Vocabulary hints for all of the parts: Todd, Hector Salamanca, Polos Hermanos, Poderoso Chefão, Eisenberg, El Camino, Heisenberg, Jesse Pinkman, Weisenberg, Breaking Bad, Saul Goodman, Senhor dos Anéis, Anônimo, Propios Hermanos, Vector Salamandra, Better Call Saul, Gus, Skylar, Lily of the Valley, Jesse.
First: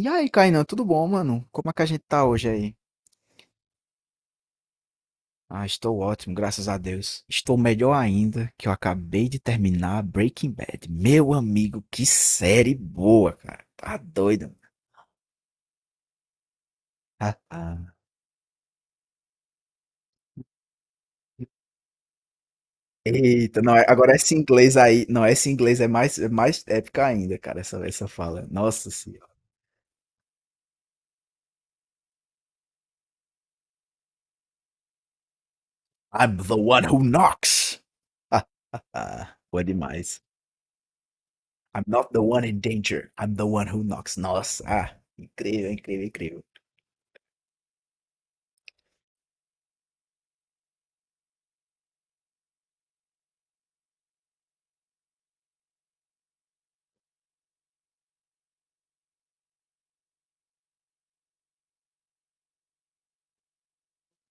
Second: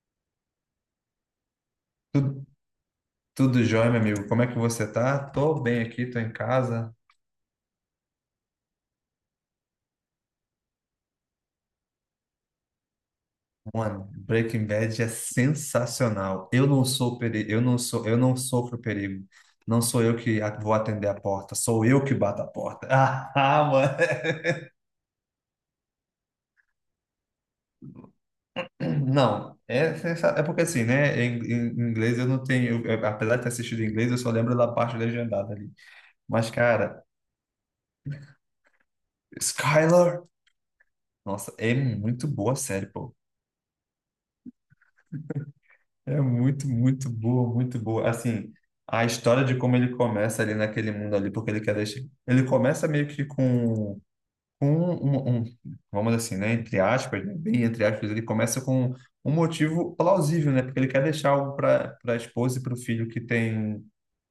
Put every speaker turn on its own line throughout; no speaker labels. E aí, Kainan, tudo bom, mano? Como é que a gente tá
Tudo,
hoje aí?
tudo jóia, meu amigo. Como é que você tá? Tô
Ah,
bem
estou
aqui, tô em
ótimo, graças a
casa.
Deus. Estou melhor ainda, que eu acabei de terminar Breaking Bad. Meu amigo, que série boa, cara. Tá
Mano,
doido.
Breaking Bad é sensacional. Eu não sou
Ah,
perigo,
ah.
eu não sofro perigo. Não sou eu que vou atender a porta, sou eu que bato a porta. Ah,
Eita,
ah,
não,
mano.
agora esse inglês aí, não, esse inglês é mais épica ainda, cara, essa fala. Nossa senhora.
Não, é, é porque assim, né? Em inglês eu não tenho, apesar de ter assistido em inglês, eu só lembro da parte legendada ali.
I'm
Mas,
the one
cara,
who knocks. Ah, ah, foi demais.
Skylar, nossa, é
I'm not the
muito
one
boa a
in
série,
danger.
pô.
I'm the one who knocks. Nossa, ah, incrível, incrível,
É
incrível.
muito, muito boa, muito boa. Assim, a história de como ele começa ali naquele mundo ali, porque ele quer deixar. Ele começa meio que com vamos assim, né? Entre aspas, né, bem entre aspas, ele começa com um motivo plausível, né? Porque ele quer deixar algo para a esposa e para o filho que tem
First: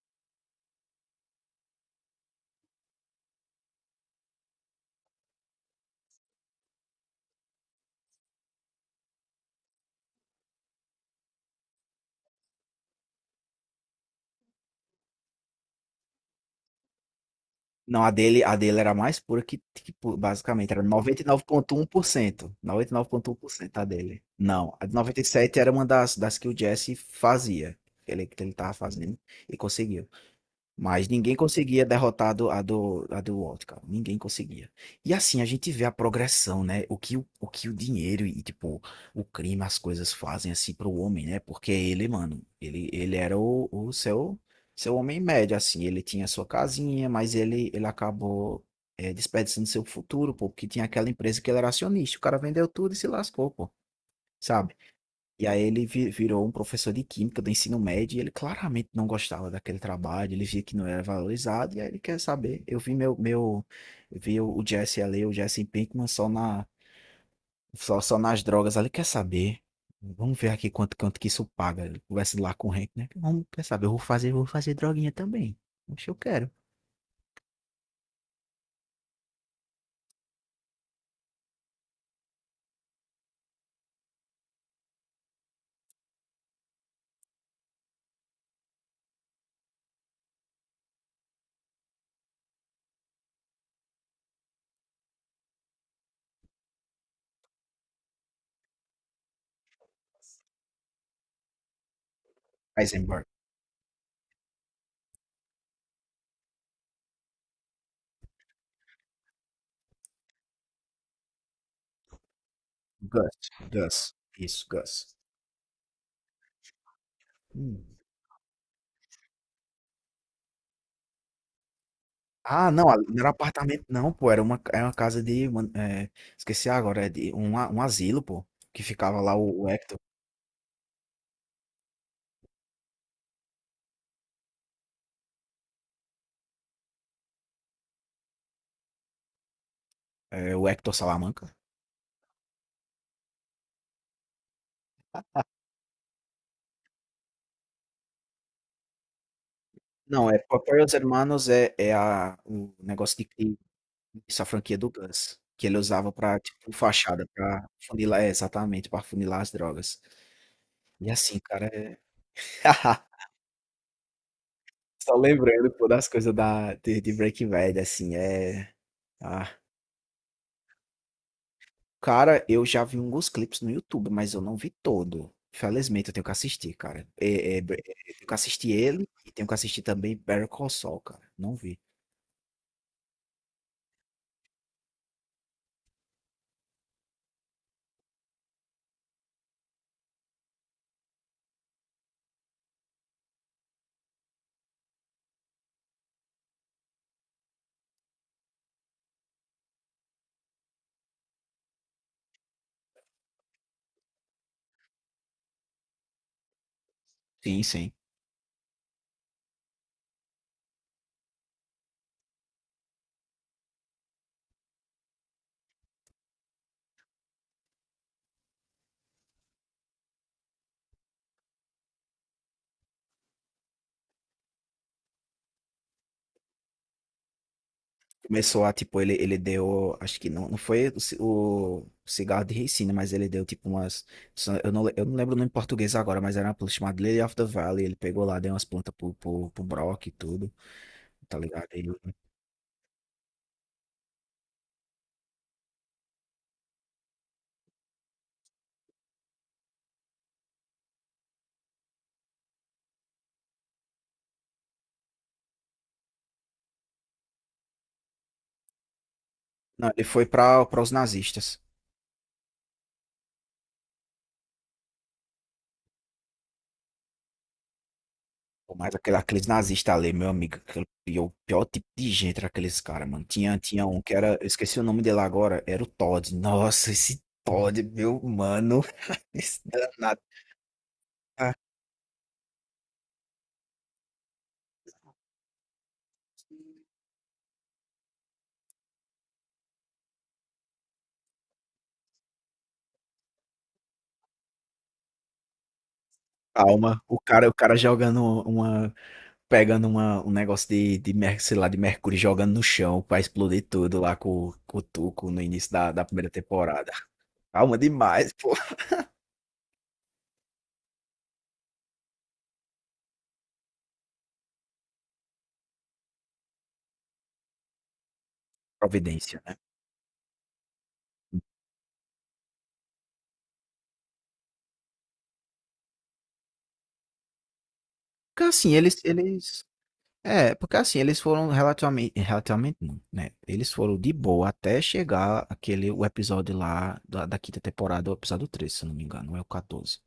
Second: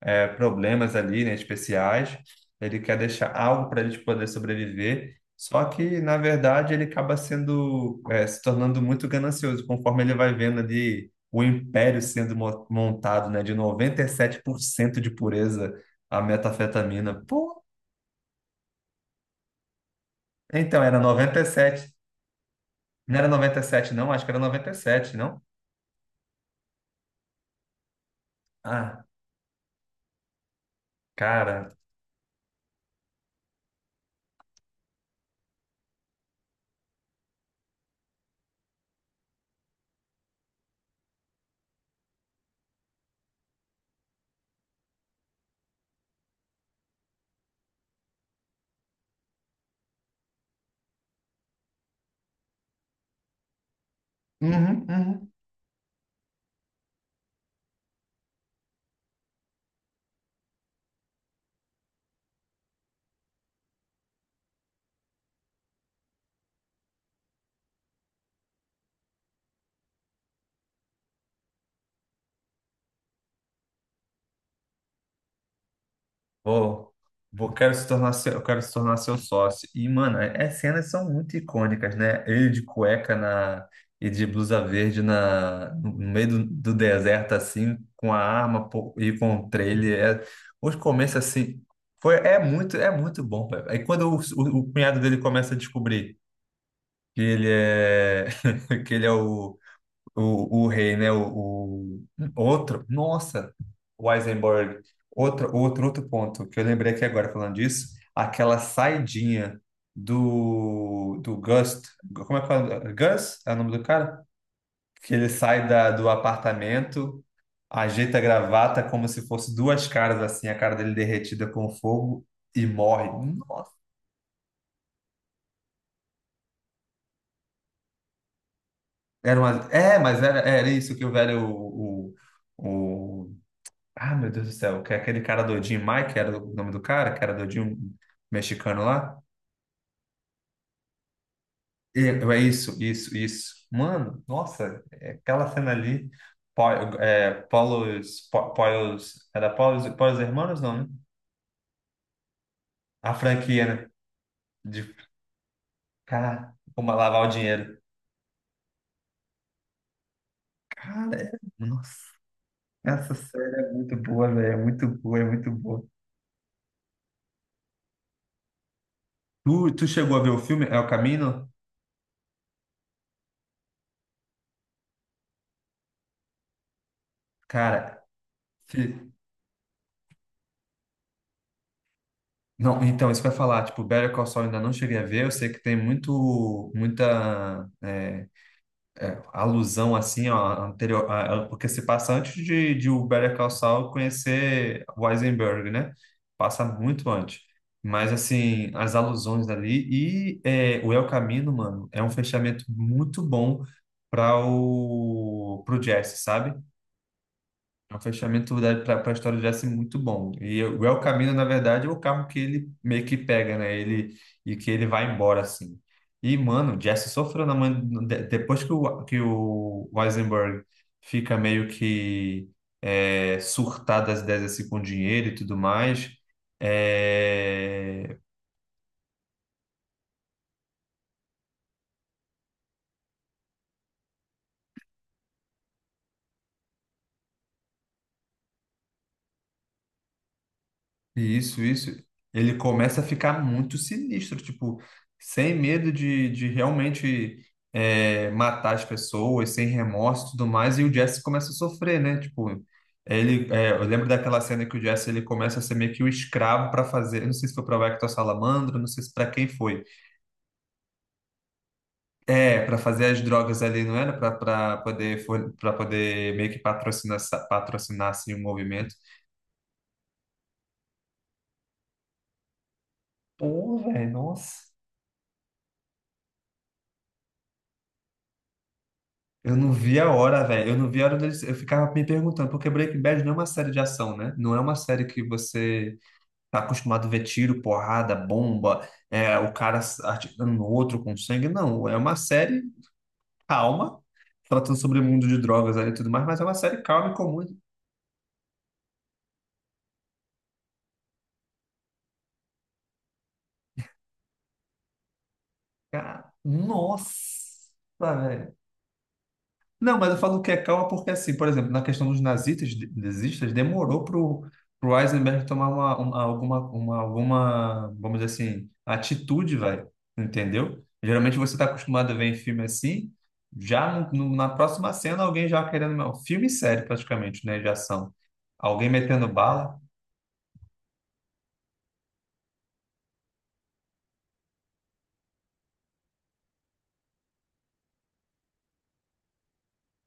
é, problemas ali, né, especiais. Ele quer deixar algo para a gente poder sobreviver. Só que, na verdade, ele acaba sendo, é, se tornando muito ganancioso, conforme ele vai vendo ali o império sendo montado, né, de 97% de pureza a metafetamina. Pô,
Não, a dele era mais pura basicamente era
então era
noventa e nove vírgula um
97.
por cento noventa e nove
Não
vírgula
era
um por cento a
97, não?
dele.
Acho que era
Não, a de
97,
noventa e
não?
sete era uma das que o Jesse fazia, que ele tava
Ah,
fazendo e conseguiu. Mas ninguém
cara.
conseguia derrotar a do Walt, cara. Ninguém conseguia. E assim, a gente vê a progressão, né? O que o dinheiro e, tipo, o crime, as coisas fazem, assim, pro homem, né? Porque ele, mano, ele era o seu, seu homem médio, assim. Ele tinha sua casinha, mas ele acabou, desperdiçando seu futuro, pô. Porque tinha aquela empresa que ele era acionista. O cara vendeu tudo e se lascou, pô. Sabe?
Uhum, uhum.
E aí ele virou um professor de química do ensino médio e ele claramente não gostava daquele trabalho, ele via que não era valorizado e aí ele quer saber. Eu vi o Jesse ali, o Jesse Pinkman só nas drogas ali, quer saber? Vamos ver aqui quanto que isso paga. Ele conversa lá com o Hank, né? Vamos, quer saber? Eu vou fazer droguinha também. Acho que eu quero.
Vou, vou, quero se tornar seu, eu quero se tornar seu sócio. E, mano, as cenas são muito icônicas, né? Ele de cueca na, e de blusa verde na, no meio do deserto, assim, com a arma pô, e com o trailer. Os começos, assim, é muito bom, velho. Aí quando o cunhado dele começa a descobrir que ele é, que ele é o rei, né? Outro,
Heisenberg.
nossa, o Eisenberg. Outro ponto que eu lembrei aqui agora falando disso, aquela saidinha do Gus, como é que fala? Gus
Gus.
é o nome do
Gus.
cara?
Isso,
Que
Gus.
ele sai do apartamento,
Hum.
ajeita a gravata como se fosse duas caras assim, a cara dele derretida com fogo e
Ah, não, ali
morre.
não era
Nossa,
apartamento não, pô, era era uma casa de, esqueci agora, é de um asilo, pô, que ficava lá
era uma,
o Hector,
é, mas era, era isso que o velho, o, ah, meu Deus do céu, que é aquele cara do Jim Mike, que era o nome do cara, que era do Jim mexicano lá.
o Hector Salamanca.
É isso, isso, isso. Mano, nossa, é aquela cena ali, Po- é, Polos, Polos, era Polos, Polos
Não, é
Hermanos, não, né?
Proprios Hermanos o
A
negócio de
franquia, né?
essa franquia do
De,
Gus, que ele usava pra,
cara,
tipo,
como lavar
fachada,
o dinheiro.
é, exatamente, pra funilar as drogas. E
Cara,
assim, cara,
nossa, essa série é muito boa, velho, é muito
Só
boa, é muito
lembrando,
boa.
pô, das coisas de Breaking Bad, assim, ah,
Tu chegou a ver o filme El Camino?
cara, eu já vi alguns clipes no YouTube, mas eu não vi todo. Infelizmente, eu tenho que assistir, cara. É, é, é, eu
Cara,
tenho que assistir ele e tenho que assistir também Better Call Saul, cara. Não vi.
Não, então, isso vai falar, tipo, Better Call Saul eu ainda não cheguei a ver, eu sei que tem muito, muita é, alusão, assim, ó, anterior, porque se passa antes de o Better Call Saul conhecer o Heisenberg, né? Passa muito antes. Mas, assim, as alusões ali e é, o El Camino, mano, é um fechamento muito bom para o pro Jesse, sabe?
Sim, sim.
É um fechamento para a história de Jesse muito bom. E o El Camino, na verdade, é o carro que ele meio que pega, né? Ele, e que ele vai embora, assim. E, mano, o Jesse sofreu na mão. Depois que o Weisenberg fica meio que é, surtado das ideias assim, com dinheiro e tudo mais, é.
Começou a, tipo, ele deu, acho que não foi o cigarro de ricina, mas ele deu, tipo, umas, eu não lembro o nome em português agora, mas era uma planta chamada Lily of the Valley, ele pegou lá, deu umas plantas pro Brock e tudo, tá
Isso,
ligado? Ele,
isso. Ele começa a ficar muito sinistro, tipo, sem medo de realmente é, matar as pessoas, sem remorso e tudo mais, e o Jesse começa a sofrer, né? Tipo, ele, é, eu lembro daquela cena que o Jesse ele começa a ser meio que o escravo para fazer, eu não sei se foi para Vector Salamandra, não sei se para quem foi.
não, ele foi pra os nazistas.
É, para fazer as drogas ali, não era? Para poder meio que patrocinar, patrocinar assim, o
Pô, mas
movimento.
aqueles nazistas ali, meu amigo, e o pior tipo de gente era aqueles caras, mano. Tinha,
Pô,
tinha um
velho,
que era, eu
nossa.
esqueci o nome dele agora, era o Todd. Nossa, esse Todd, meu mano,
Eu
esse
não vi a
danado.
hora, velho. Eu não vi a hora deles.
Ah,
Eu ficava me perguntando, porque Breaking Bad não é uma série de ação, né? Não é uma série que você tá acostumado a ver tiro, porrada, bomba, é, o cara atirando no outro com sangue. Não, é uma série calma, tratando sobre o mundo de drogas ali e tudo mais, mas é uma série
calma,
calma e
o
comum.
cara, o cara uma, pegando um negócio sei lá, de mercúrio, jogando no chão pra explodir tudo lá com o Tuco no início da primeira
Cara,
temporada.
nossa,
Calma demais, pô.
velho. Não, mas eu falo que é calma porque, assim, por exemplo, na questão dos nazistas, nazistas demorou para o Eisenberg tomar alguma, alguma, vamos dizer assim,
Providência, né?
atitude, velho. Entendeu? Geralmente você está acostumado a ver em filme assim, já na próxima cena alguém já querendo. Não, filme sério, praticamente, né? De ação.
Porque assim,
Alguém
eles,
metendo
eles
bala.
É, porque assim, eles foram relativamente, relativamente não, né? Eles foram de boa até chegar o episódio lá da quinta temporada, o episódio 13, se eu não me engano, não é o 14.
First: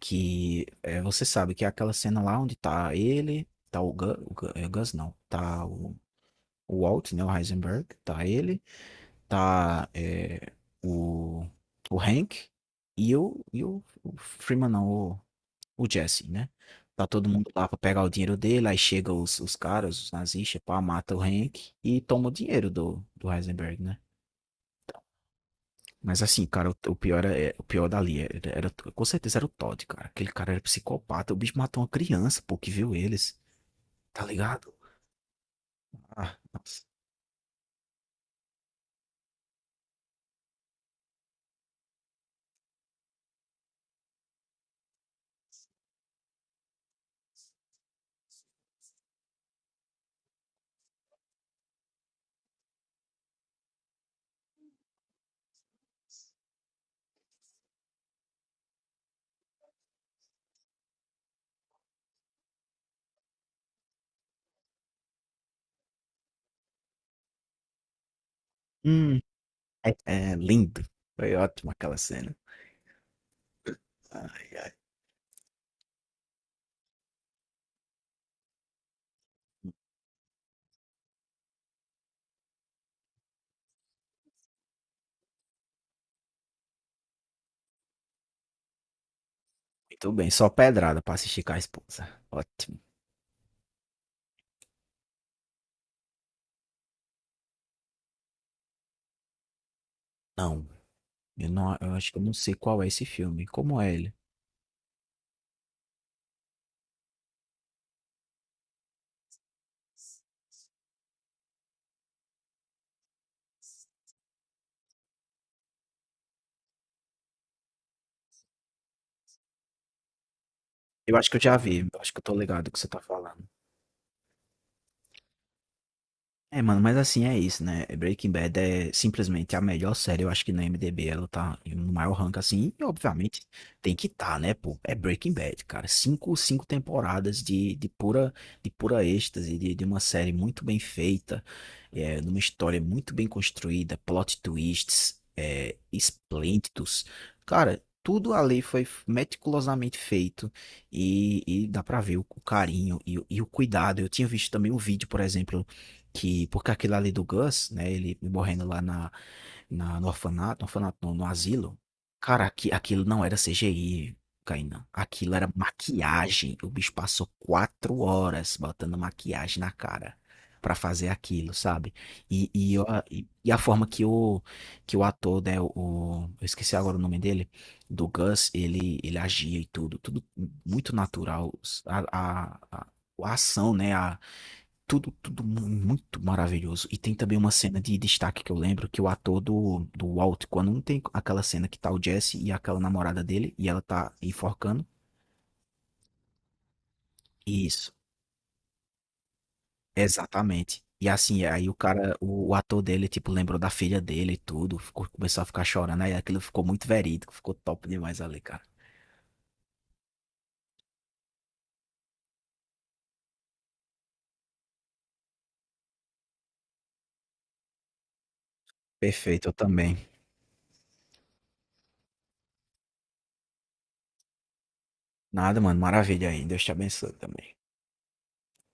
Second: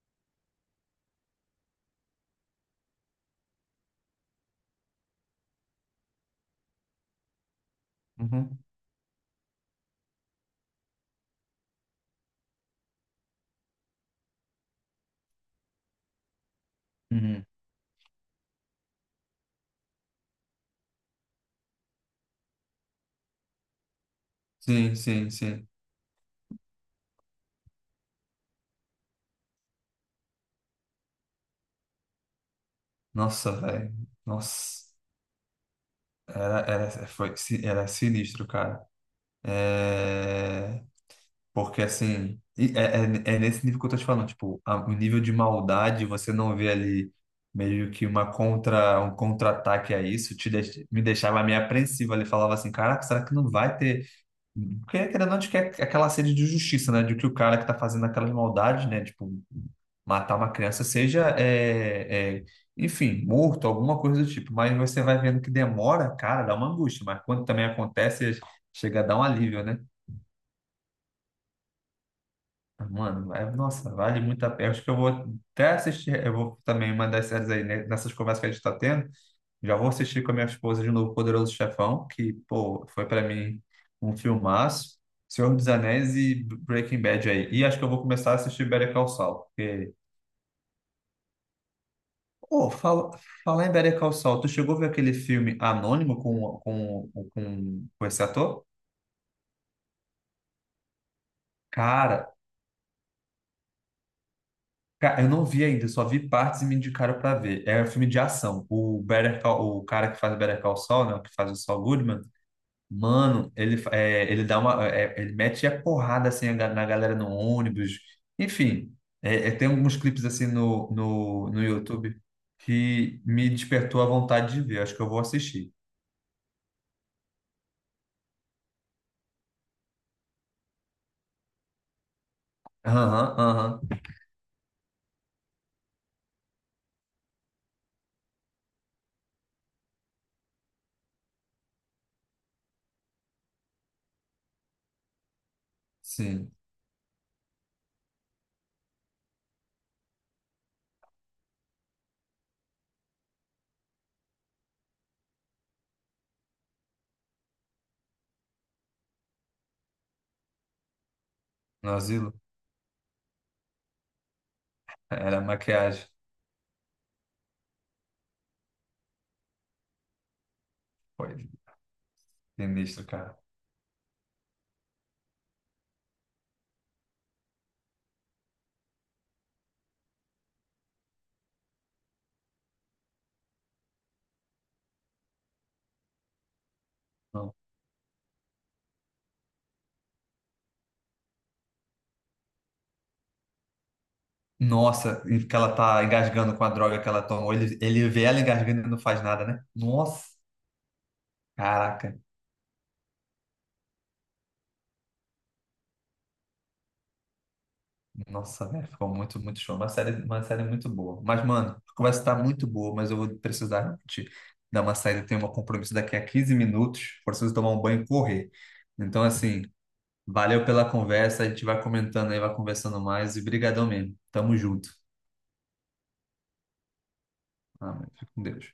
Que é, você sabe que é aquela cena lá onde tá ele, tá Gus, o é, Gus não, tá o Walt, né, o Heisenberg, tá
Uhum.
ele, tá o, o Hank e e o Freeman não, o Jesse, né? Tá todo
Uhum.
mundo lá pra pegar o dinheiro dele, aí chega os caras, os nazistas, pá, mata o Hank e toma o dinheiro do Heisenberg, né?
Sim, sim, sim.
Mas assim, cara, o pior o pior dali com certeza era o Todd, cara. Aquele cara era psicopata, o bicho matou uma criança, pô, que viu eles,
Nossa, velho.
tá ligado?
Nossa.
Ah,
Era,
nossa.
era, foi, si, era sinistro, cara. É... Porque assim, e é, é, é nesse nível que eu tô te falando, tipo, o nível de maldade, você não vê ali meio que um contra-ataque a isso, me deixava meio apreensivo ali, falava assim, caraca, será que não vai ter? Porque querendo ou não, a gente quer aquela sede de justiça, né? De que o cara que tá fazendo aquelas maldades, né? Tipo, matar uma criança, seja, é, é, enfim, morto, alguma coisa do tipo. Mas você vai vendo que demora, cara, dá uma angústia, mas quando também acontece, chega a dar
Hum,
um alívio, né?
é lindo. Foi ótimo aquela cena.
Mano, nossa, vale muito
Ai,
a pena.
ai.
Acho que eu vou até assistir. Eu vou também uma das séries aí, né, nessas conversas que a gente está tendo. Já vou assistir com a minha esposa de novo Poderoso Chefão, que, pô, foi para mim um filmaço. Senhor dos Anéis e Breaking Bad aí. E acho que eu vou começar a assistir Better Call Saul. Porque,
Muito bem, só pedrada pra assistir com a esposa.
pô,
Ótimo.
falar em Better Call Saul, tu chegou a ver aquele filme Anônimo com esse ator?
Não, eu acho que eu
Cara,
não sei qual é esse filme. Como é ele?
Cara, eu não vi ainda, só vi partes e me indicaram pra ver. É um filme de ação. O cara que faz o Better Call Saul, né, o que faz o Saul Goodman, mano, ele, é, ele dá uma, é, ele mete a porrada assim na galera no ônibus. Enfim, é, é, tem alguns clipes assim
Eu acho que eu já
no
vi, eu acho
YouTube
que eu tô ligado do que você tá
que
falando.
me despertou a vontade de ver. Acho que eu vou assistir.
É, mano, mas assim é isso, né? Breaking Bad é simplesmente a melhor série, eu acho que no IMDb ela tá no maior rank assim, e
Aham,
obviamente
aham,
tem que tá, né, pô? É Breaking Bad, cara. Cinco temporadas de pura êxtase, de uma série muito bem feita, numa história muito bem construída, plot twists,
sim.
esplêndidos. Cara, tudo ali foi meticulosamente feito. E dá pra ver o carinho e o cuidado. Eu tinha visto também um vídeo, por exemplo, que porque aquilo ali do Gus, né, ele morrendo lá na, na no orfanato, no orfanato não, no asilo,
No asilo,
cara, aqui, aquilo não era CGI, Kainan, aquilo
era
era
maquiagem.
maquiagem, o bicho passou 4 horas botando maquiagem na cara pra fazer
Foi
aquilo, sabe? E, e, eu-
sinistro,
e,
cara.
e a forma que o ator, né, eu esqueci agora o nome dele, do Gus, ele agia e tudo muito natural, a, a, a a ação, né, a, tudo, tudo mu- muito maravilhoso. E tem também uma
Não.
cena de destaque que eu lembro, que o ator do Walt, quando não tem aquela cena que tá o Jesse e aquela namorada dele, e ela tá enforcando.
Nossa, e que ela tá engasgando com a droga que ela tomou. Ele,
Isso,
ele vê ela engasgando e não faz nada, né? Nossa,
exatamente. E assim, aí o cara,
caraca.
o ator dele, tipo, lembrou da filha dele e tudo, começou a ficar chorando, aí aquilo ficou muito verídico, ficou top demais ali, cara.
Nossa, velho, ficou muito, muito show. Uma série muito boa. Mas, mano, a conversa tá muito boa, mas eu vou precisar te dar uma saída. Eu tenho um compromisso daqui a 15 minutos. Preciso tomar um banho e correr. Então,
Perfeito, eu
assim,
também.
valeu pela conversa. A gente vai comentando aí, vai conversando mais. E brigadão mesmo. Tamo junto.
Nada, mano, maravilha aí, Deus te abençoe também.
Amém. Fica com Deus.